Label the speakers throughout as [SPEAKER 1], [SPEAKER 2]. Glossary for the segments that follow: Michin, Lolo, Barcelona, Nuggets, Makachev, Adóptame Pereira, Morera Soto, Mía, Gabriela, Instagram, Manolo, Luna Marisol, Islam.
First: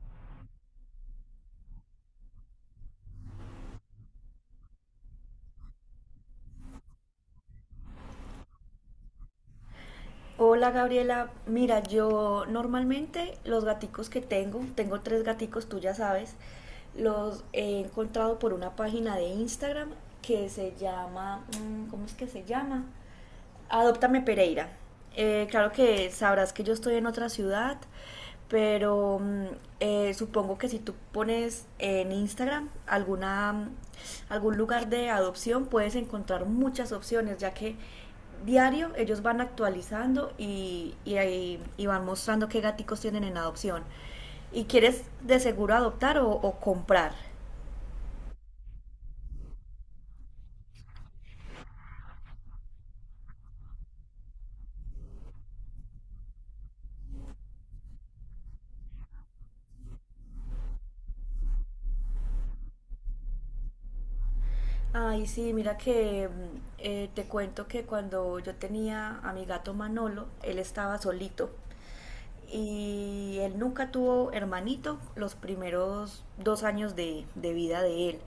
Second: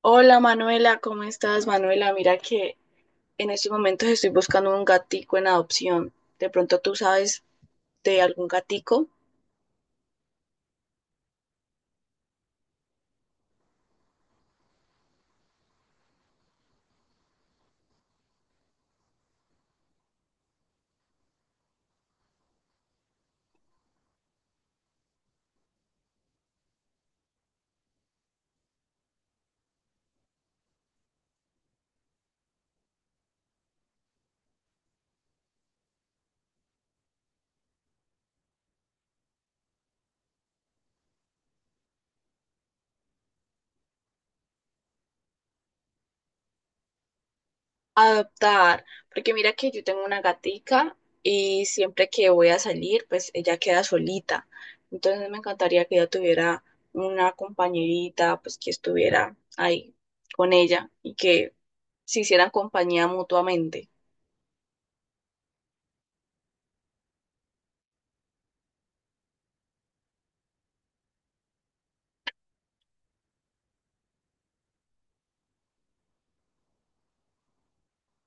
[SPEAKER 1] Hola Manuela, ¿cómo estás Manuela? Mira que en estos momentos estoy buscando un gatico en adopción. De pronto tú sabes de algún gatico
[SPEAKER 2] Hola Gabriela, mira, yo normalmente los gaticos que tengo, tengo tres gaticos, tú ya sabes, los he encontrado por una página de Instagram que se llama, ¿cómo es que se llama? Adóptame Pereira. Claro que sabrás que yo estoy en otra ciudad, pero supongo que si tú pones en Instagram alguna, algún lugar de adopción, puedes encontrar muchas opciones, ya que diario ellos van actualizando y van mostrando qué gaticos tienen en adopción. ¿Y quieres de seguro adoptar o comprar?
[SPEAKER 1] adoptar, porque mira que yo tengo una gatica y siempre que voy a salir, pues ella queda solita. Entonces me encantaría que ella tuviera una compañerita, pues que estuviera ahí con ella y que se hicieran compañía mutuamente.
[SPEAKER 2] Ay, sí, mira que te cuento que cuando yo tenía a mi gato Manolo, él estaba solito y él nunca tuvo hermanito los primeros 2 años de vida de él.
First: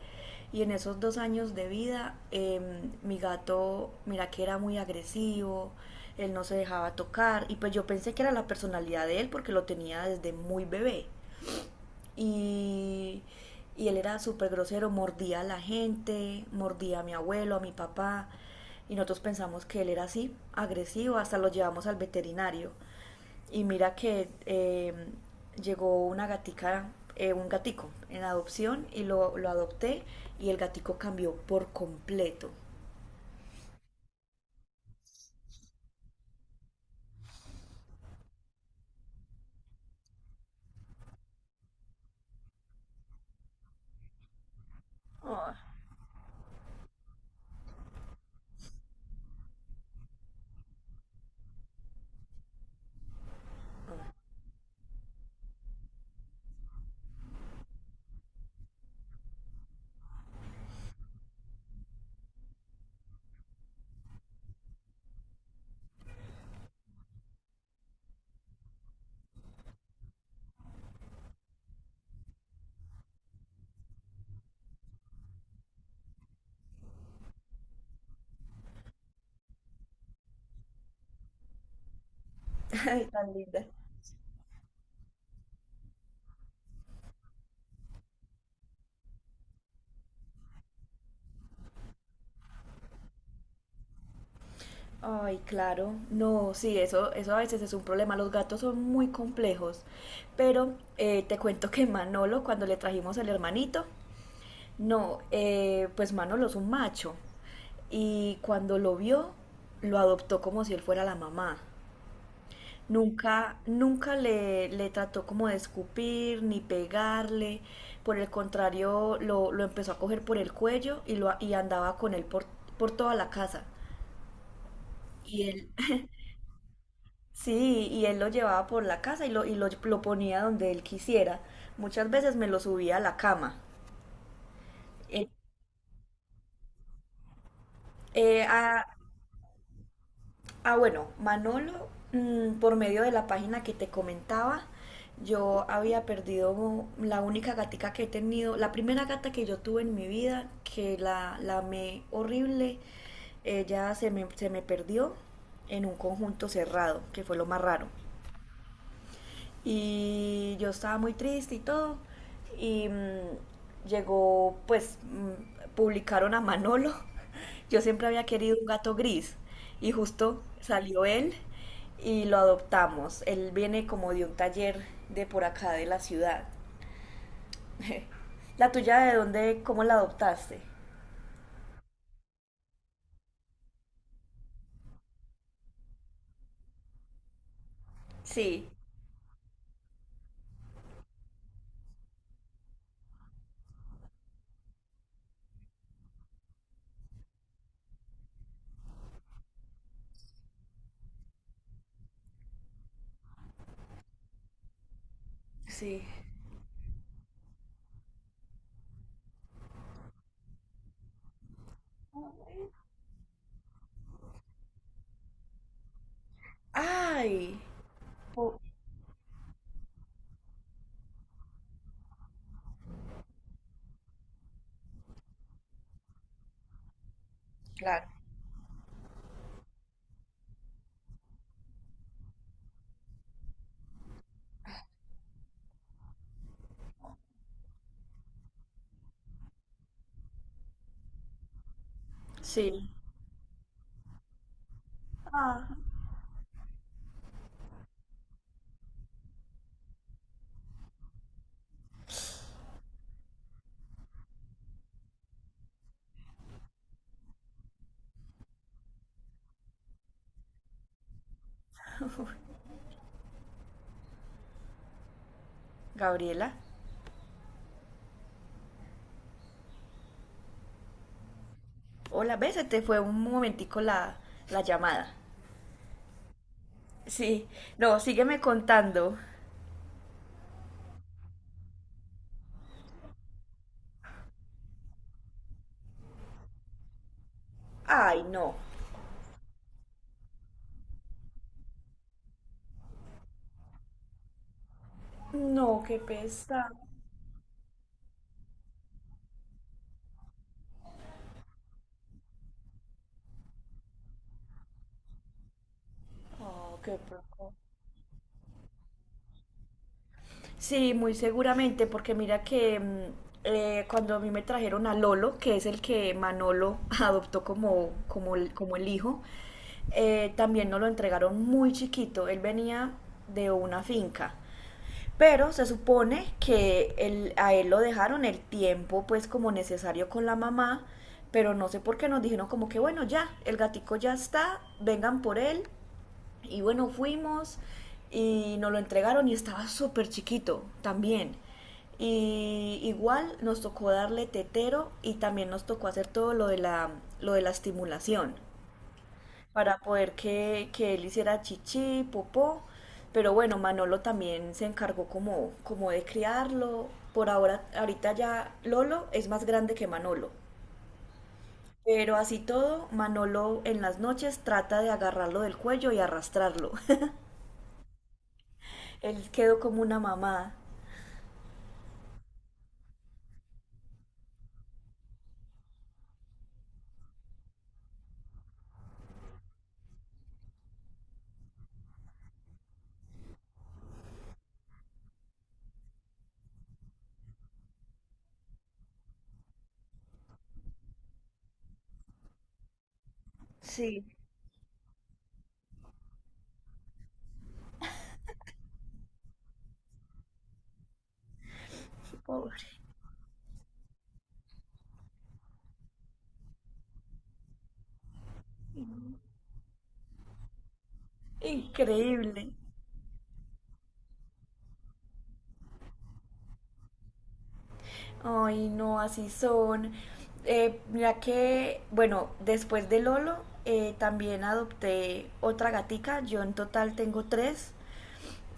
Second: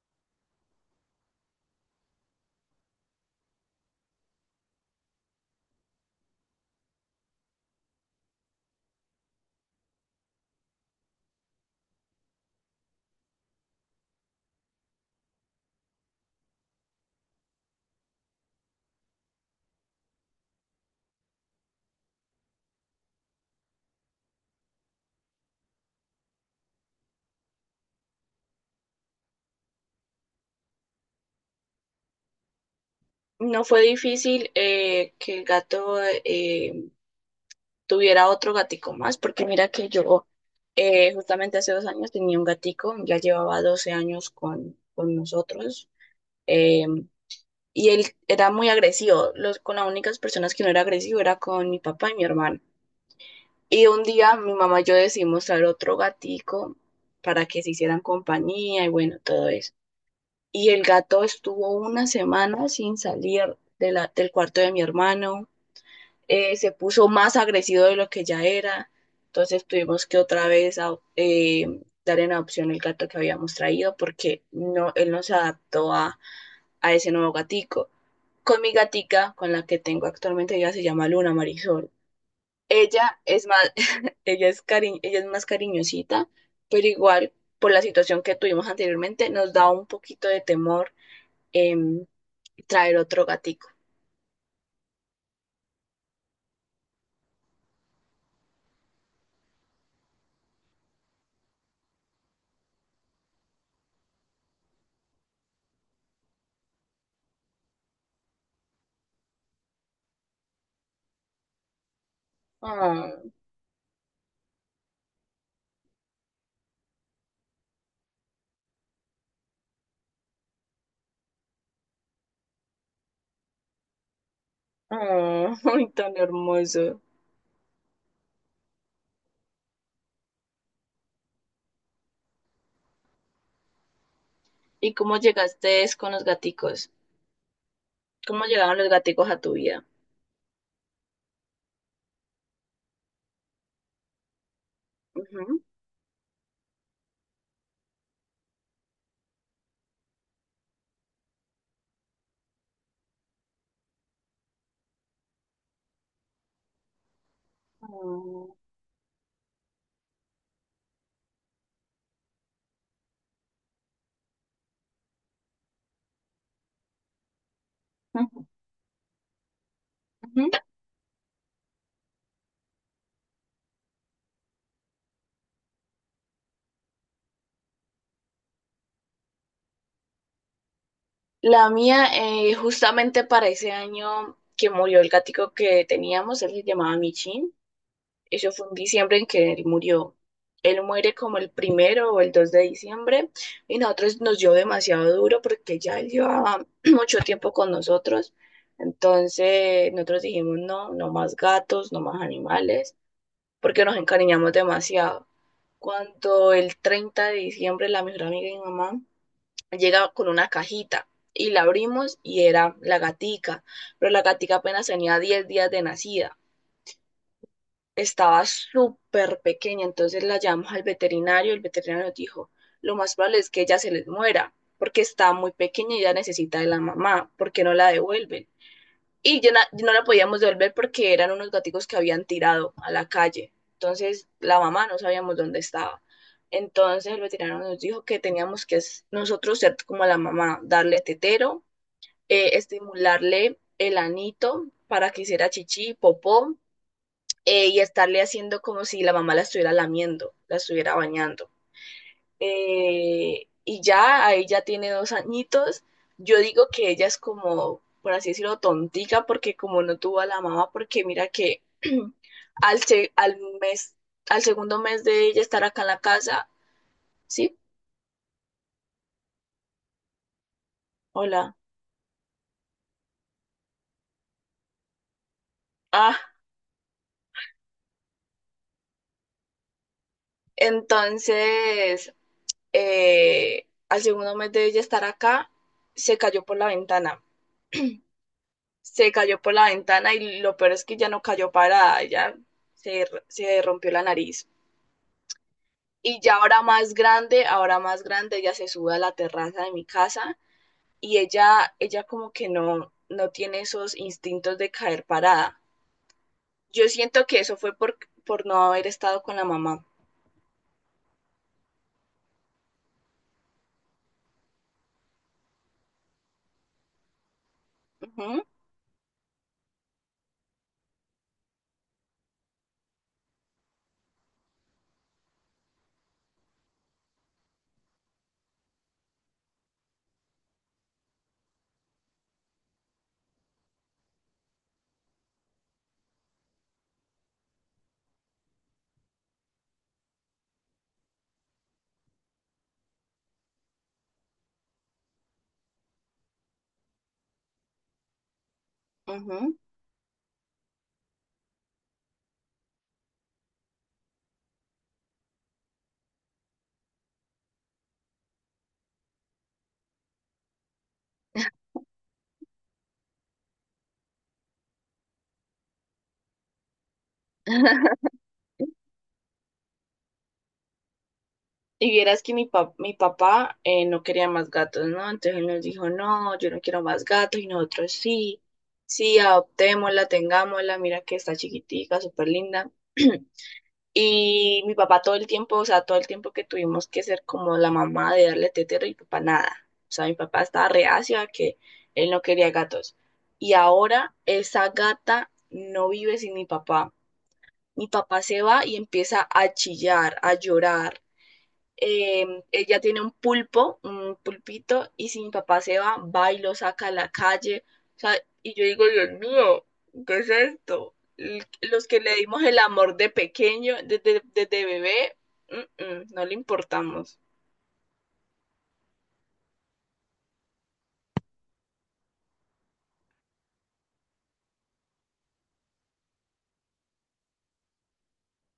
[SPEAKER 2] Y en esos 2 años de vida, mi gato, mira que era muy agresivo, él no se dejaba tocar y pues yo pensé que era la personalidad de él porque lo tenía desde muy bebé. Y, y él era súper grosero, mordía a la gente, mordía a mi abuelo, a mi papá. Y nosotros pensamos que él era así, agresivo, hasta lo llevamos al veterinario. Y mira que llegó una gatica, un gatico en adopción lo adopté y el gatico cambió por completo.
[SPEAKER 1] No fue difícil que el gato eh, tuviera otro gatico más, porque mira que yo justamente hace 2 años tenía un gatico, ya llevaba 12 años con
[SPEAKER 2] Oh,
[SPEAKER 1] nosotros, eh, y él era muy agresivo. Los, con las únicas personas que no era agresivo era con mi papá y mi hermano. Y un día mi mamá y yo decidimos traer otro gatico para que se hicieran compañía y bueno, todo eso. Y el gato estuvo una semana sin salir del cuarto de mi hermano, se puso más agresivo de lo que ya era. Entonces tuvimos que otra vez dar en adopción el gato que habíamos traído porque no, él no se adaptó a ese nuevo gatico. Con mi gatica, con la que tengo actualmente, ella se llama Luna Marisol.
[SPEAKER 2] ay,
[SPEAKER 1] Ella
[SPEAKER 2] tan
[SPEAKER 1] es
[SPEAKER 2] linda.
[SPEAKER 1] más, ella es más cariñosita, pero igual por la situación que tuvimos anteriormente nos da un poquito de temor em, traer otro gatico.
[SPEAKER 2] Ay, claro. No, sí, eso a veces es un problema. Los gatos son muy complejos. Pero te cuento que Manolo, cuando le trajimos el hermanito, no, pues Manolo es un macho. Y cuando lo vio, lo adoptó como si él fuera la mamá.
[SPEAKER 1] Oh,
[SPEAKER 2] Nunca le trató como de escupir ni pegarle. Por el contrario, lo empezó a coger por el cuello y andaba con él por toda la casa. Y
[SPEAKER 1] oh.
[SPEAKER 2] él,
[SPEAKER 1] Ay, tan hermoso.
[SPEAKER 2] Sí, y él lo llevaba por la casa lo ponía donde él quisiera. Muchas veces me lo subía a la cama.
[SPEAKER 1] ¿Y cómo
[SPEAKER 2] Eh,
[SPEAKER 1] llegaste es con los gaticos? ¿Cómo
[SPEAKER 2] eh,
[SPEAKER 1] llegaron
[SPEAKER 2] ah,
[SPEAKER 1] los gaticos a tu vida?
[SPEAKER 2] bueno, Manolo, por medio de la página que te comentaba,
[SPEAKER 1] Ujú.
[SPEAKER 2] yo había perdido la única gatica que he tenido, la primera gata que yo tuve en mi vida, que la amé horrible, se me perdió en un conjunto cerrado, que fue lo más raro.
[SPEAKER 1] Mm,
[SPEAKER 2] Y yo estaba muy triste y todo. Y llegó, pues, publicaron a Manolo. Yo siempre había
[SPEAKER 1] ujú,
[SPEAKER 2] querido un gato gris. Y justo
[SPEAKER 1] ujú.
[SPEAKER 2] salió él y lo adoptamos. Él viene como de un taller de por acá de la ciudad. ¿La tuya de dónde, cómo la adoptaste?
[SPEAKER 1] La mía, justamente para ese año que murió el gatico que teníamos, él se llamaba Michin. Eso fue
[SPEAKER 2] Sí,
[SPEAKER 1] en diciembre en que él murió. Él muere como el primero o el 2 de diciembre y nosotros nos dio demasiado duro porque ya él llevaba mucho tiempo con nosotros. Entonces nosotros dijimos, no, no más gatos, no más animales, porque nos encariñamos demasiado.
[SPEAKER 2] sí.
[SPEAKER 1] Cuando el 30 de diciembre la mejor amiga de mi mamá llega con una cajita y la abrimos y era la gatica, pero la gatica apenas tenía 10 días de nacida.
[SPEAKER 2] Ay,
[SPEAKER 1] Estaba
[SPEAKER 2] oh,
[SPEAKER 1] súper pequeña, entonces la llamamos al veterinario, el veterinario nos dijo, lo más probable es que ella se les muera porque está muy pequeña y ya necesita de la mamá, porque no la
[SPEAKER 2] claro.
[SPEAKER 1] devuelven y yo, no la podíamos devolver porque eran unos gaticos que habían tirado a la calle. Entonces la mamá no sabíamos dónde estaba. Entonces el veterinario nos dijo que teníamos que nosotros ser como la mamá, darle tetero,
[SPEAKER 2] Sí.
[SPEAKER 1] estimularle el anito para que hiciera
[SPEAKER 2] Ah,
[SPEAKER 1] chichi, popó, y estarle haciendo como si la mamá la estuviera lamiendo, la estuviera bañando, y ya, ahí ya tiene 2 añitos. Yo digo que ella es como, por así decirlo, tontica, porque como no tuvo a la mamá, porque mira que al mes, al segundo mes de ella estar acá en la casa.
[SPEAKER 2] Gabriela.
[SPEAKER 1] ¿Sí? Hola.
[SPEAKER 2] Hola, ¿ves? Se te fue un momentico la llamada.
[SPEAKER 1] Ah,
[SPEAKER 2] Sí, no, sígueme contando.
[SPEAKER 1] entonces, al segundo mes de ella estar acá, se cayó por la ventana.
[SPEAKER 2] Ay, no.
[SPEAKER 1] Se cayó por la ventana y lo peor es que ya no cayó parada, ya se rompió la nariz.
[SPEAKER 2] No, qué
[SPEAKER 1] Y ya
[SPEAKER 2] pesado.
[SPEAKER 1] ahora más grande, ella se sube a la terraza de mi casa y ella como que no, no tiene esos instintos de caer parada.
[SPEAKER 2] Oh,
[SPEAKER 1] Yo
[SPEAKER 2] qué
[SPEAKER 1] siento que
[SPEAKER 2] poco.
[SPEAKER 1] eso fue por no haber estado con la mamá.
[SPEAKER 2] Sí, muy seguramente, porque mira que cuando a mí me trajeron a Lolo, que es el que Manolo adoptó
[SPEAKER 1] Ujú,
[SPEAKER 2] como el hijo, también nos lo entregaron muy chiquito. Él venía de una finca. Pero se supone que a él lo dejaron el tiempo pues como necesario con la mamá, pero no sé por qué nos dijeron como que bueno, ya, el gatico ya está, vengan por él. Y bueno, fuimos y nos lo entregaron y estaba súper chiquito también. Y igual nos tocó darle tetero y también nos tocó hacer todo lo de lo de la estimulación
[SPEAKER 1] ujú.
[SPEAKER 2] para poder que él hiciera chichi, popó. Pero bueno, Manolo también se encargó como de criarlo. Por ahorita ya Lolo es más grande que Manolo. Pero así todo, Manolo en las noches trata de agarrarlo del cuello y arrastrarlo. Él quedó como una mamá.
[SPEAKER 1] Y vieras que mi papá no quería más gatos, ¿no? Entonces él nos dijo, no, yo no quiero más gatos y nosotros sí, sí, adoptémosla, tengámosla, mira que está chiquitica, súper linda. Y mi papá todo el tiempo, o sea, todo el tiempo que tuvimos que ser como la mamá de darle tetero y papá nada. O sea, mi papá estaba reacio a que él no quería gatos. Y
[SPEAKER 2] Sí,
[SPEAKER 1] ahora esa gata no vive sin mi papá. Mi papá se va y empieza a chillar, a llorar,
[SPEAKER 2] pobre.
[SPEAKER 1] ella tiene un pulpo, un pulpito, y si mi papá se va, va y lo saca a la calle. O sea, y yo digo, Dios mío, ¿qué es esto? Los que le
[SPEAKER 2] Increíble.
[SPEAKER 1] dimos el amor de pequeño, desde bebé, no le importamos.
[SPEAKER 2] Ay, no, así son. Mira que, bueno, después de Lolo, también adopté otra gatica. Yo en total tengo tres.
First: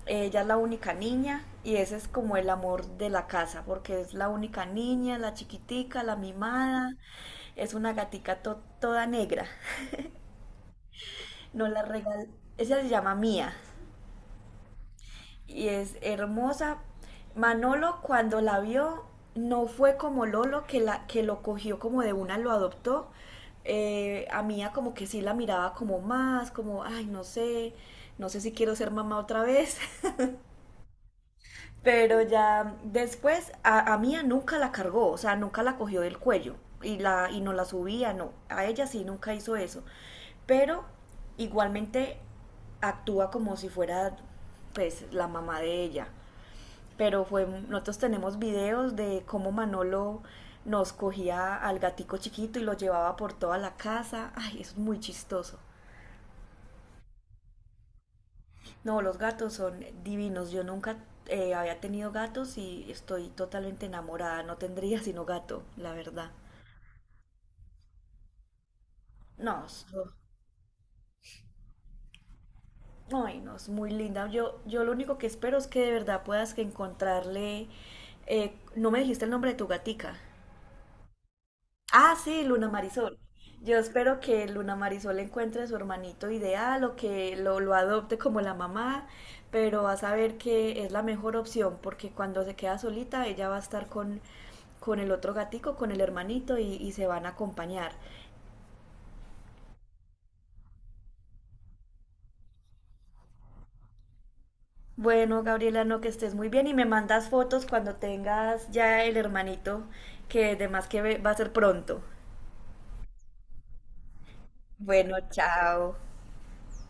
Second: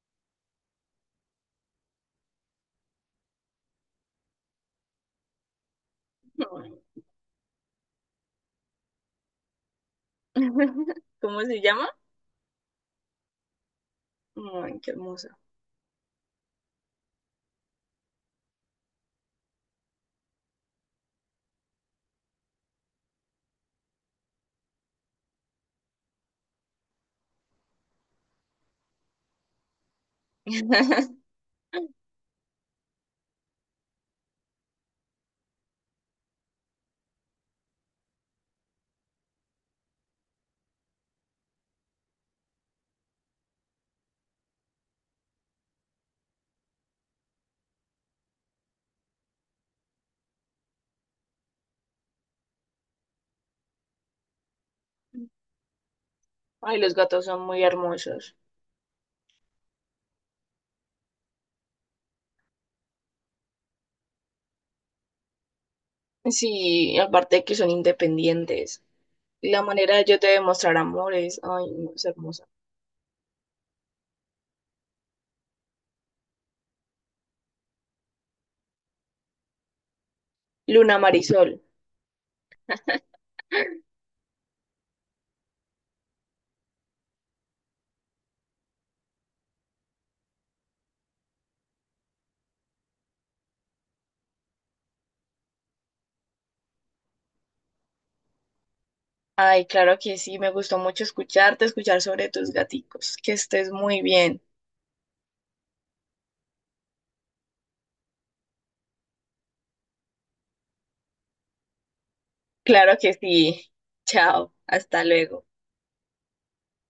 [SPEAKER 2] Ella es la única niña y ese es como el amor de la casa, porque es la única niña, la chiquitica, la
[SPEAKER 1] Ay.
[SPEAKER 2] mimada. Es una gatica toda negra.
[SPEAKER 1] ¿Cómo se
[SPEAKER 2] No la
[SPEAKER 1] llama?
[SPEAKER 2] regal... Ella se llama Mía.
[SPEAKER 1] Ay, qué hermosa.
[SPEAKER 2] Y es hermosa. Manolo cuando la vio no fue como Lolo que lo cogió como de una, lo adoptó. A Mía como que sí la miraba como más, como, ay, no sé, no sé si quiero ser mamá otra vez. Pero ya después a Mía nunca la cargó, o sea, nunca la cogió del cuello y no la subía, no. A ella sí nunca hizo eso. Pero igualmente actúa como si fuera pues la mamá de ella pero fue, nosotros tenemos videos de cómo Manolo nos cogía al gatico chiquito y lo llevaba por toda la casa. Ay, eso es muy chistoso.
[SPEAKER 1] Ay, los gatos son muy hermosos.
[SPEAKER 2] No, los gatos son divinos. Yo nunca había tenido gatos y estoy totalmente enamorada. No tendría sino gato, la verdad.
[SPEAKER 1] Sí, aparte de que son independientes. La
[SPEAKER 2] No,
[SPEAKER 1] manera de
[SPEAKER 2] so-
[SPEAKER 1] yo te demostrar amor es, ay, no, es hermosa.
[SPEAKER 2] ay, no, es muy linda. Yo lo único que espero es que de verdad puedas que encontrarle... no me dijiste el nombre de tu gatica.
[SPEAKER 1] Luna Marisol.
[SPEAKER 2] Ah, sí, Luna Marisol. Yo espero que Luna Marisol encuentre a su hermanito ideal lo adopte como la mamá, pero va a saber que es la mejor opción porque cuando se queda solita ella va a estar con el otro gatico, con el hermanito y se van a acompañar.
[SPEAKER 1] Ay, claro que sí, me gustó mucho escucharte, escuchar sobre tus gaticos. Que estés muy bien.
[SPEAKER 2] Bueno, Gabriela, no que estés muy bien y me mandas fotos cuando tengas ya el hermanito que además que va a ser pronto.
[SPEAKER 1] Claro que sí. Chao, hasta
[SPEAKER 2] Bueno,
[SPEAKER 1] luego.
[SPEAKER 2] chao.